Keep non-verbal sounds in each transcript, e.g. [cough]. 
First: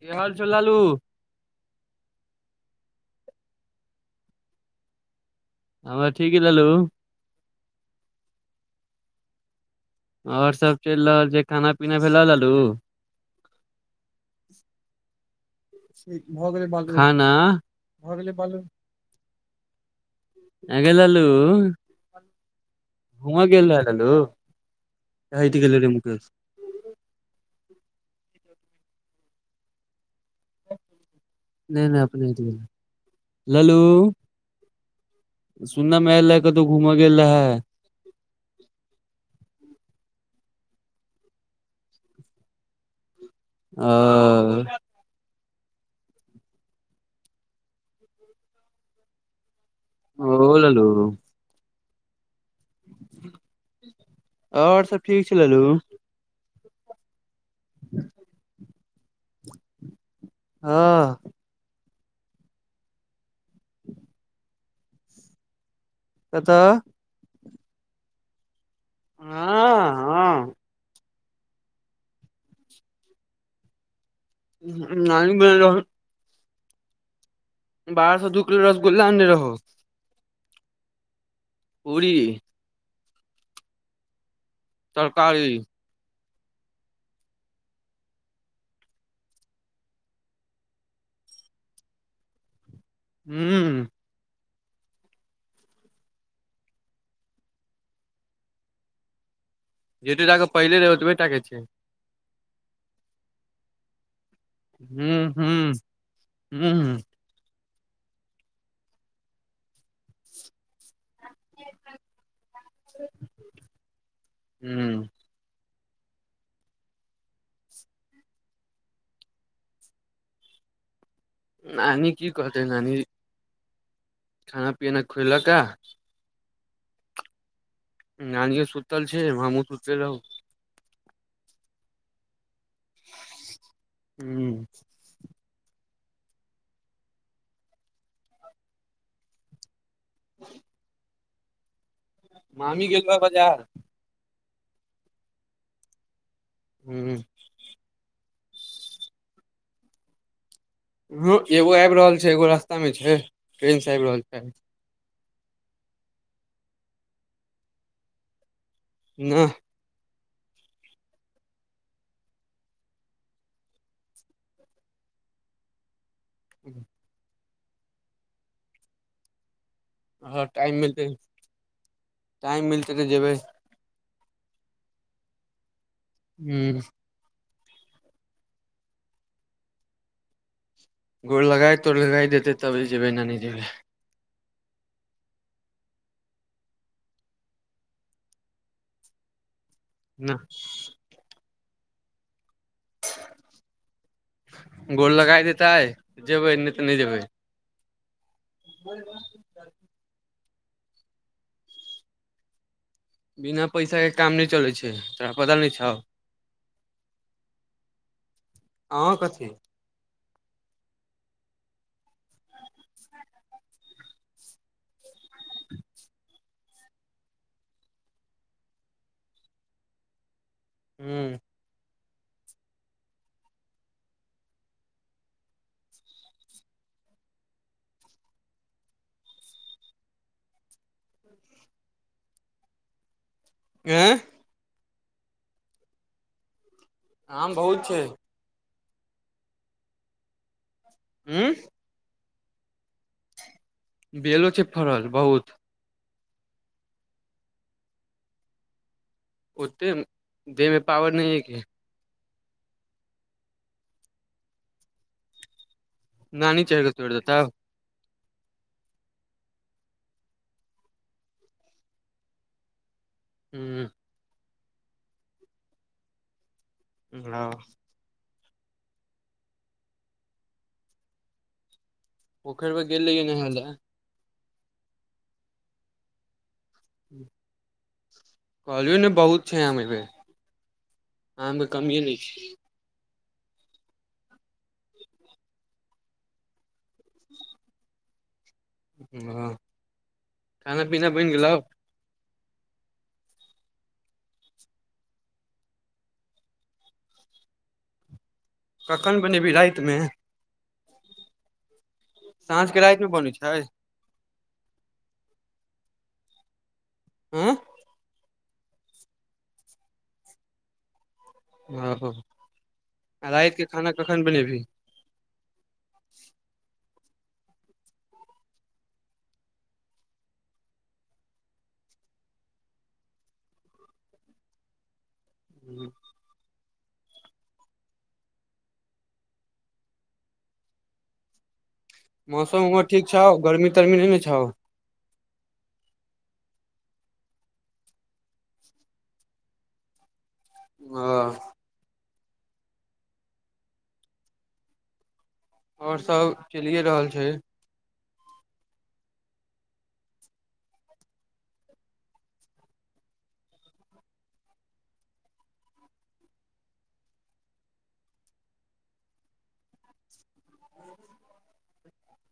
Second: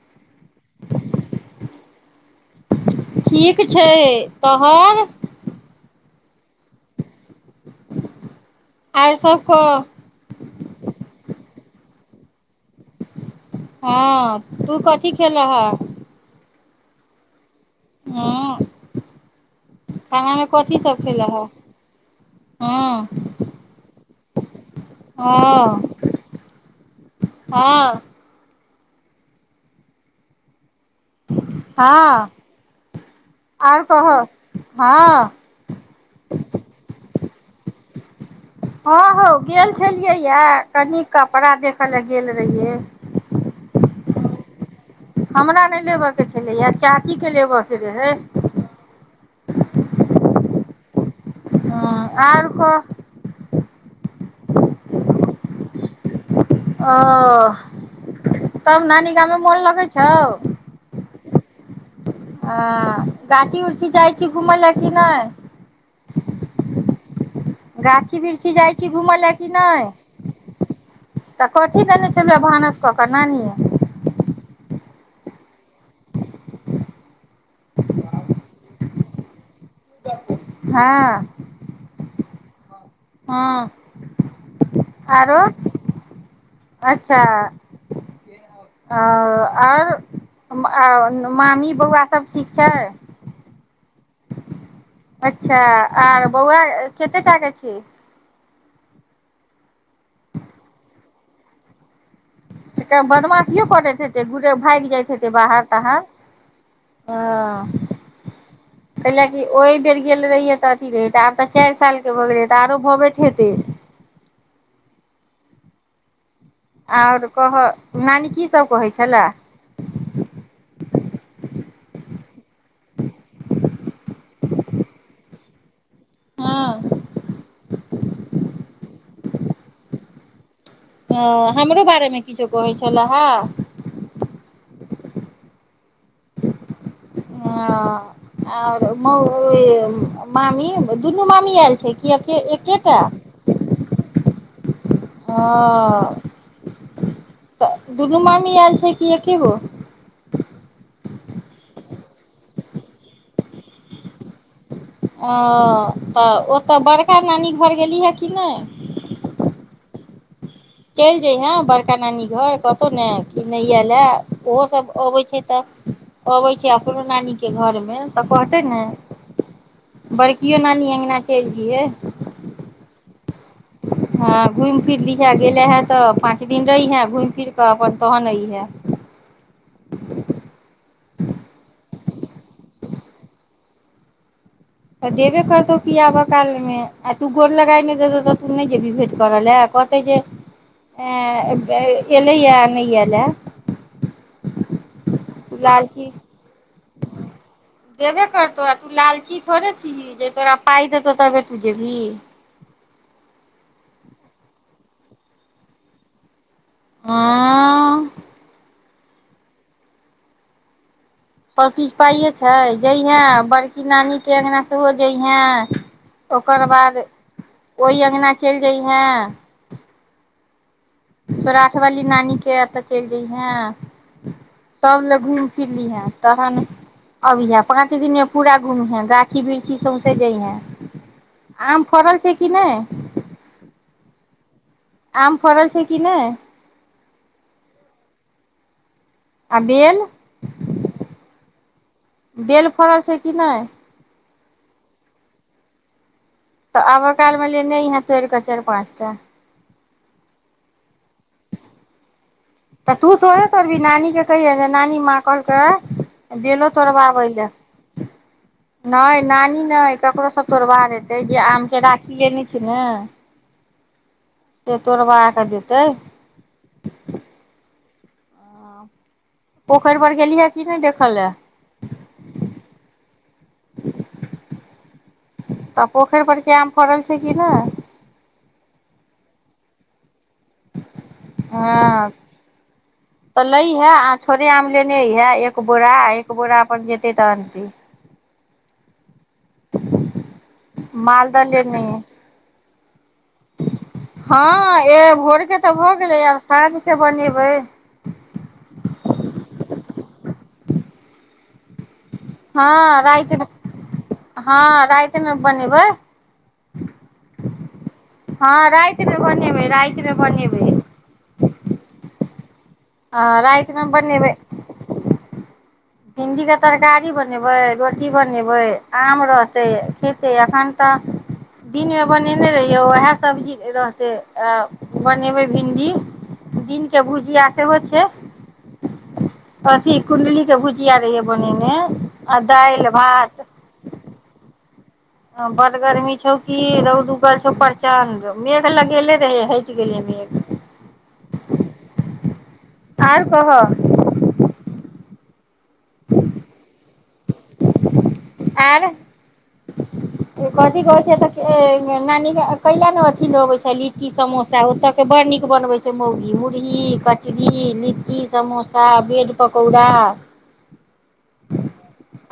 की हाल चाल लालू ठीक छै तोहर ह ठीक रहलू आओर सब कह आओर सभ चलि रहल जे खाना पीना भेल रहलू हँ तू कथी खेलह ठीक भऽ गेलै बाल खाना ह खानामे अगे कथीसभ खेल लालू ह घूमऽ ह हँ गेल रहे लालू हटि गेलै रे मुकेश हँ नहि नहि हँ अपने लू आर कह हँ सुननामेल कतौ घूम गेल रहै [inaudible] हँ ह गेल छलियैए कनी कपड़ा देखय लए गेल रहियै ओ अ हमरा नहि लेबय के छलैएा चाचीके लेबय के रहै ओ ललो ह आर कह आओर सब ठीक छि ललू ओ तब नानी गमेमे मन लगै छै हँ ह गाछी उछी जाइ छी घूमय लए कि नहि कतऽ गाछ बिरछि जाइ छी घुमै लए कि नहि हँ हँ तऽ कथी देने छै भानस कऽ कऽ नानिये नानी बनेन रहोउ बाहरसँ दु किलो रसगुल्ला गोललाउ रहू हँ ओरी हँ आरो तरकारी अच्छा आओर मामी बौआ सब ठीक छै हुँ अच्छा आ बौआ कतेक टा के छी जतेटाके पहिले रहै ओतबहि टाके छै तऽ बदमाशियो करैत हैतेय गुटे भागि जाइत हूं हेते बाहर हूं ताहर हूं ह कैल की ओहि बेर गेल रहिय तऽ अथी रह त आब तऽ चारि साल के भऽ गेले तऽ आरो भगैत हेते हूं आओर कह नानी कीसभ कहै छलए नानी की कहथिै नानी खाना पीना खुएलक आ हँ नानी यों सुतल छै हमहूँ सुूतल रहु ह हमरो बारेमे किछु से कहै छलहे हूं ह आर म मामी दुनू मामी आयल छै किए मामी एकेटा गेल बा बाजार हँ हुँ दुनू मामी आयल छै कि एकके गो ह एगो आबि रहल छै एगो रास्तामे छै ट्रेनसँ आबि रहल छै ओ तऽ ओ तऽ बड़का नानीक भर गेलीहे कि नहि नहि चलि जयहेँ बड़का नानी घर कतहु ने कि नहि आयल हए ओहोसभ अबैत छै तऽ अबै छै अपनो नानी के घरमे तऽ कहतै ने ह बड़कियो टाइम नानी मिलतै अङ्गना चलि जइहे टाइम मिलतै तऽ जेबै हँ घूमि फिर लीं हैय गेला हन तऽ पाँच दिन हूं रही है घूमिफिर तऽ अपन तहन अहियाँ गोर लगााय तोड़ लगा देतै तब जेबै न नहि जेबै तऽ देबे करतौ किियाबऽ कालमे आ तू गोर लगााय नहि देतौ तऽ तू नहि जेबही भेँट करऽ लए कत ओतऽ न जे एलए ल गोर लगाय त देतै लालची जेबै नहि तऽ नहि जेबै देबे करतौ तू लालची थोड़े छह जे तोरा पाय दतो तबे तु जेबहिं बिना पैसाके काम नहि चलै छै तोरा पता नहि छौ आँ ह कथी आओ किछ पाइए छै जैहेँ बड़की नानीके अङ्गना सेहो जैहे ओकर बाद ओहि अङ्गना चलि जैहेँ ह स्वराठ वाली ी नानी के एतऽ चलि जयहे सब लोग घूमि फिर लीहें तहन अबिहे पाँच दिन मे पूरा घूम हे गाछी वृक्षी सौंसे जैहें आम फड़ल छै कि नहि आँ आम फरल छै कि नहि आम बहुत छै आ बेल उूँ बेल फड़ल छै कि नहि बेलो छै फड़ल बहुत त आब कालमे लेने यहाँ तोर क चारि पाँचटा े देह मे पावर नहि है क तऽ तू सोे तोर भी नानी के कही नानी माँ कहलके नानी गलो चढ़ के तोड़ तोड़वावय देतौ लेल नहि नानी नहि ककरोसँ तोड़बा देेतै जे आमके राखियए नहि छै ने हू से तोड़बा कऽ देतै ह पोखरि पर गेली है कि नहि देखल लय पोखरि व ग गेलल रहिए नहाय लए तऽ पोखरि पर क कहिलये नए बहुत छैमे प आमे कमिय हँ नहि छै तऽ लैहे आ थोड़े आम लेने हे एक बोरा एक बोरा अपन जेतैय तहनत ह खाना पीना बनि मालदह गेलौ ले नहि हँ ए भोरके तऽ भऽ गेलै आब साँझके बनेबै कखन बनेबी रातिमे साँझ के हँ रातिमे बनै राति मे छै हँ रातिमे बनेबै आँ हँ रातिमे बनेबै रातिमे बनेबै आ आ राति के रात मे खाना कखन बनैबे बनेबही भिंडी का तरकारी ती बनेबै रोटी बनेबै आम रहतै खेतै एखन तऽ दिनमे बनेने रहियै उएह सब्जी रहतै आ बनेबै भिन्डी दिन बुझि सेहो छै अथी कु्डली के भुजिया रहैये बनेने आ मौसम उम्हर दालि ठीक छौ गरमी तरमी नहि ने छौ हँ बड्ड गर्मी छौ की रौद उगल छौ प्रचंड मेघ लगेले रहे हटि गेले मेघ ह आओर कह आओर सब चलिए रहल छै आर कथी कहै छै तऽ नानीके कला ने अथि लऽ अबै छै लिट्टी समोसा ओतयके बड़ नीक बनबै छै मौगी मुरही कचरी लिट्टी समोसा ब्रेड पकौड़ा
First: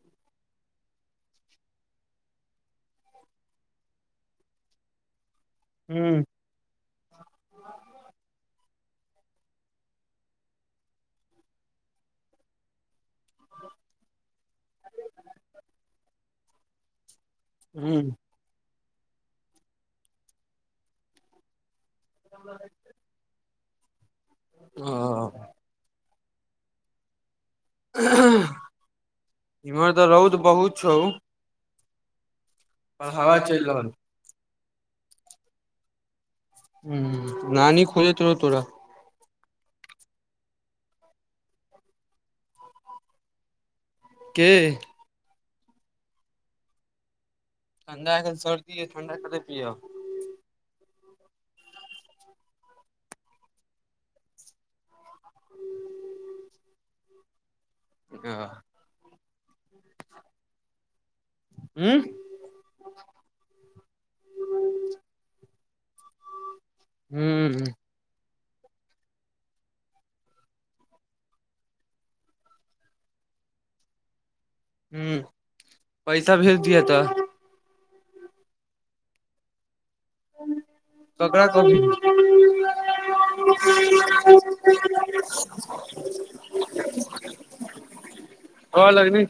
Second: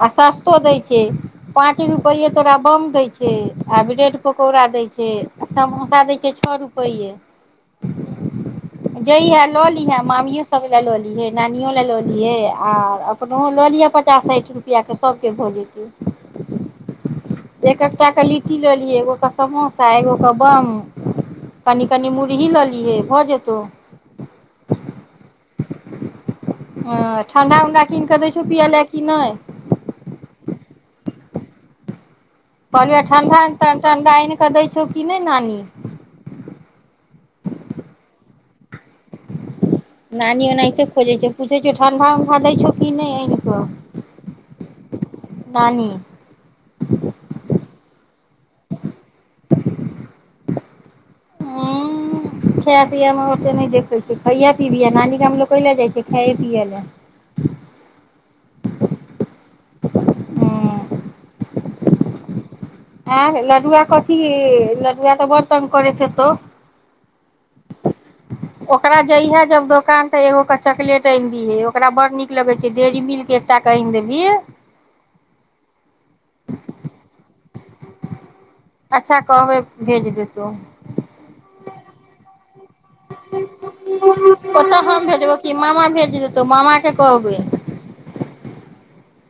आ सस्तो दै छै पाँच रुपैये तोरा बम दै छै आ ब्रेड पकौड़ा दै छै आ समोसा दै ह छै छओ रुपैेये जहे लऽ लिहे मामियो सभ लए लऽ लिहे नानियो लए लऽ लिहे आर अपनहु लऽ लिहे पचास साठि रुपैया के सभके भऽ जेतै एक एक टा के लिट्टी ल लि एगो कऽ समोसा एगो कऽ बम कनि कनि मुरही लऽ लिहे भऽ जेतौ [inaudible] [inaudible] आ ठंडा उंडा कीन कऽ दै ह छौ पिय ले की नहि इम्हर तऽ रौद बहुत छौ कहलियौ ए पर हवा ठंडा चलि रहल तंडा कऽ दै छौ कि नहि नानी नानी खोजैत रहौ तोरा नानी ओनाहिते खोजै छौ पूछै छियौ ठंडा उंडा दै छौ कि नहि आनि कऽ के नानी ठण्डा क सर्दी ह ठण्डा के पीयब खाया पियमे ओते नहि देखै छै खइहे पीबीहे नानी गामे लोक कैले जाइ छै खाइ पियै लए आ उं आँ लडुआ कथी लड़ुआ तऽ बर तंग करैत हेतौ हूँ ओकरा जैहे जब दोकान तऽ एगो के चॉकलेट आनि दीहै ओकरा बड़ नीक लगै छै डेयरी मिल्क एकटा कऽ आनि देबही हँ पैसा भेज दिहे तऽ अच्छा कहबै भेज देतौ ककरा कहबही ओतऽ हम भेजबौ कि मामा भेज देतौ मामा के कहबै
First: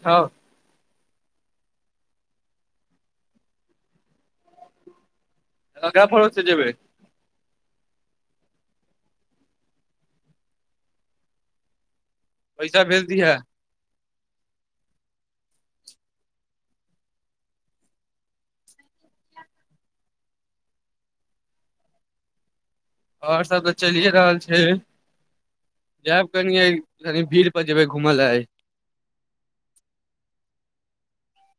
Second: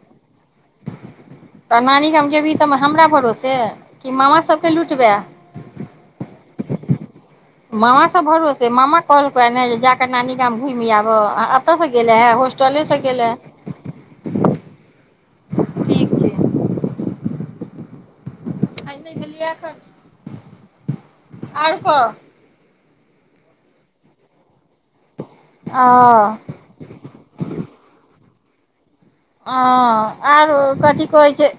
हँ तऽ नानी गाम जेबही तऽ हमरा भरोसे कि मामा सभके लुटबे ककरा भरोसे जेबै मामा सब भरोसे मामा कहलको ने जे जााकऽ नानी गाम घुमि आब एतऽसँ गेल है पैसा होॉस्टलसँ भेज गेललै दिहे आर कह आओर सब तऽ चलिए रहल छै जायब ओ कनि कनी भीड़ पर जेबै घूमै लऽ आइ ह आरो कथि कहैत छै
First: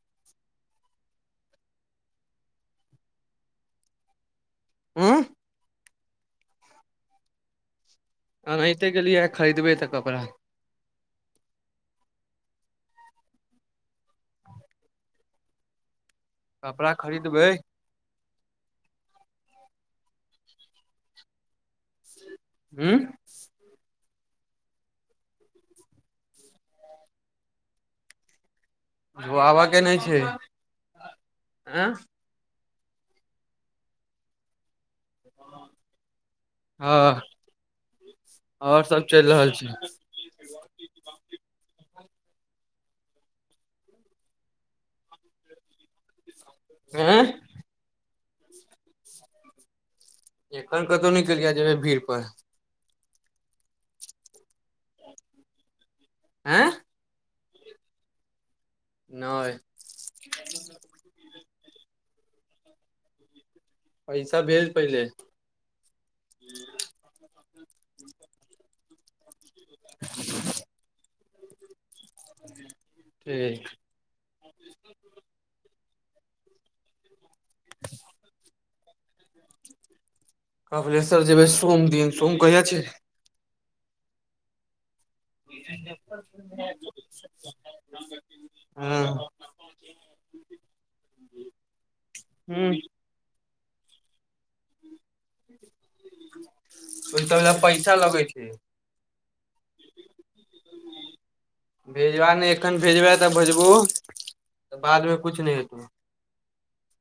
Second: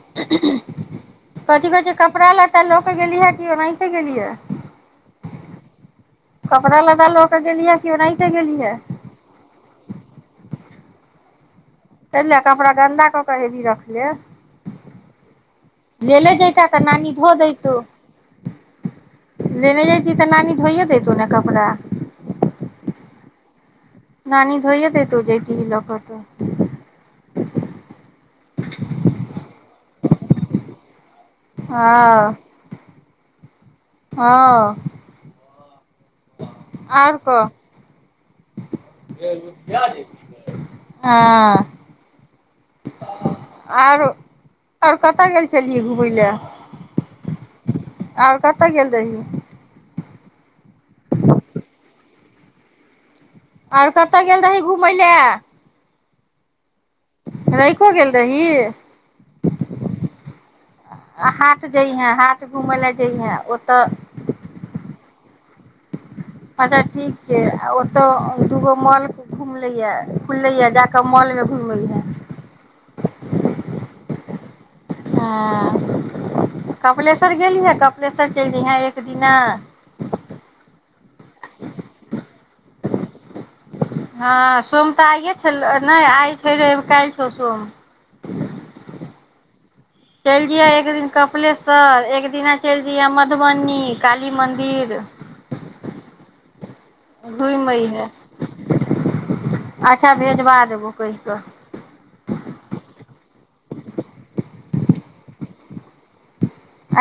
कथि कहैत छै कपड़ा लत्ता लऽ कऽ गेलिहे कि ओनाहिते गेलिहे उं कपड़ा लत्ता लऽकऽ गेलहिए अनाहिते के लि खरीदबे तऽ कपड़ा े कपड़ा गन्दा कऽ के हेवी रखले ले जता तऽ कपड़ा नानी धो खरीदबै देतू लेने जायती तऽ नानी धोइये देतौ ने कपड़ा हँ नान धोइयत तू जेति लोकख त जो आबऽ के नहि छै एँ हँ हँ हँ आर क और सब चलि रहल हँ आरो आर कतय गेल छलियै घुमय लए आँ आओर कतय गेल रही एकखन कतहु निकलिय जेबै भीड़ पर आर कतय गेल रही घूमय लए आँ रहिको गेल रही नहि आ हाट जइ हैं हाथ घुमय लए जइहे पैसा भेल पहिले अच्छा ठीक छै आ ओतहु दूगो मॉल घुमलैए खुललैए जा कऽ मॉलमे घुमै हे ठीक [inaudible] हँ कपलेश कर गेलीहै कपिलेशर चलि जइहे एक दिना त कय छै हँ सोम तऽ आइए छलै नहि आइ छै रवि काल्हि हँ छौ सोम [inaudible] चलि जिया एक दिन कपिलस्वर एक दिना ह चलि जया मधु ब काल मन्दिर ओहि सब लए पैसा है लगै छै अच्छा भेजबा देबो कहि कऽ भेजबू तऽ बादमे कुछ नहि हेतौ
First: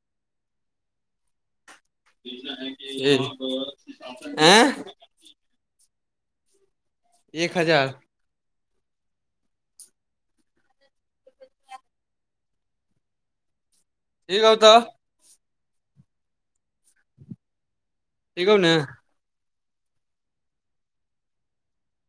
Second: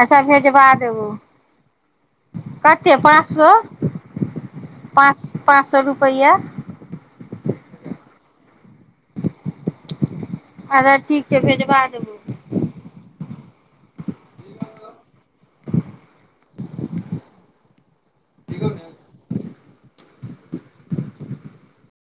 अच्छा भेजवा देबू आँ रपहियआा एक हजार अच्छा ठीक छै भेजवा देबू हगबत ठ कहौ ने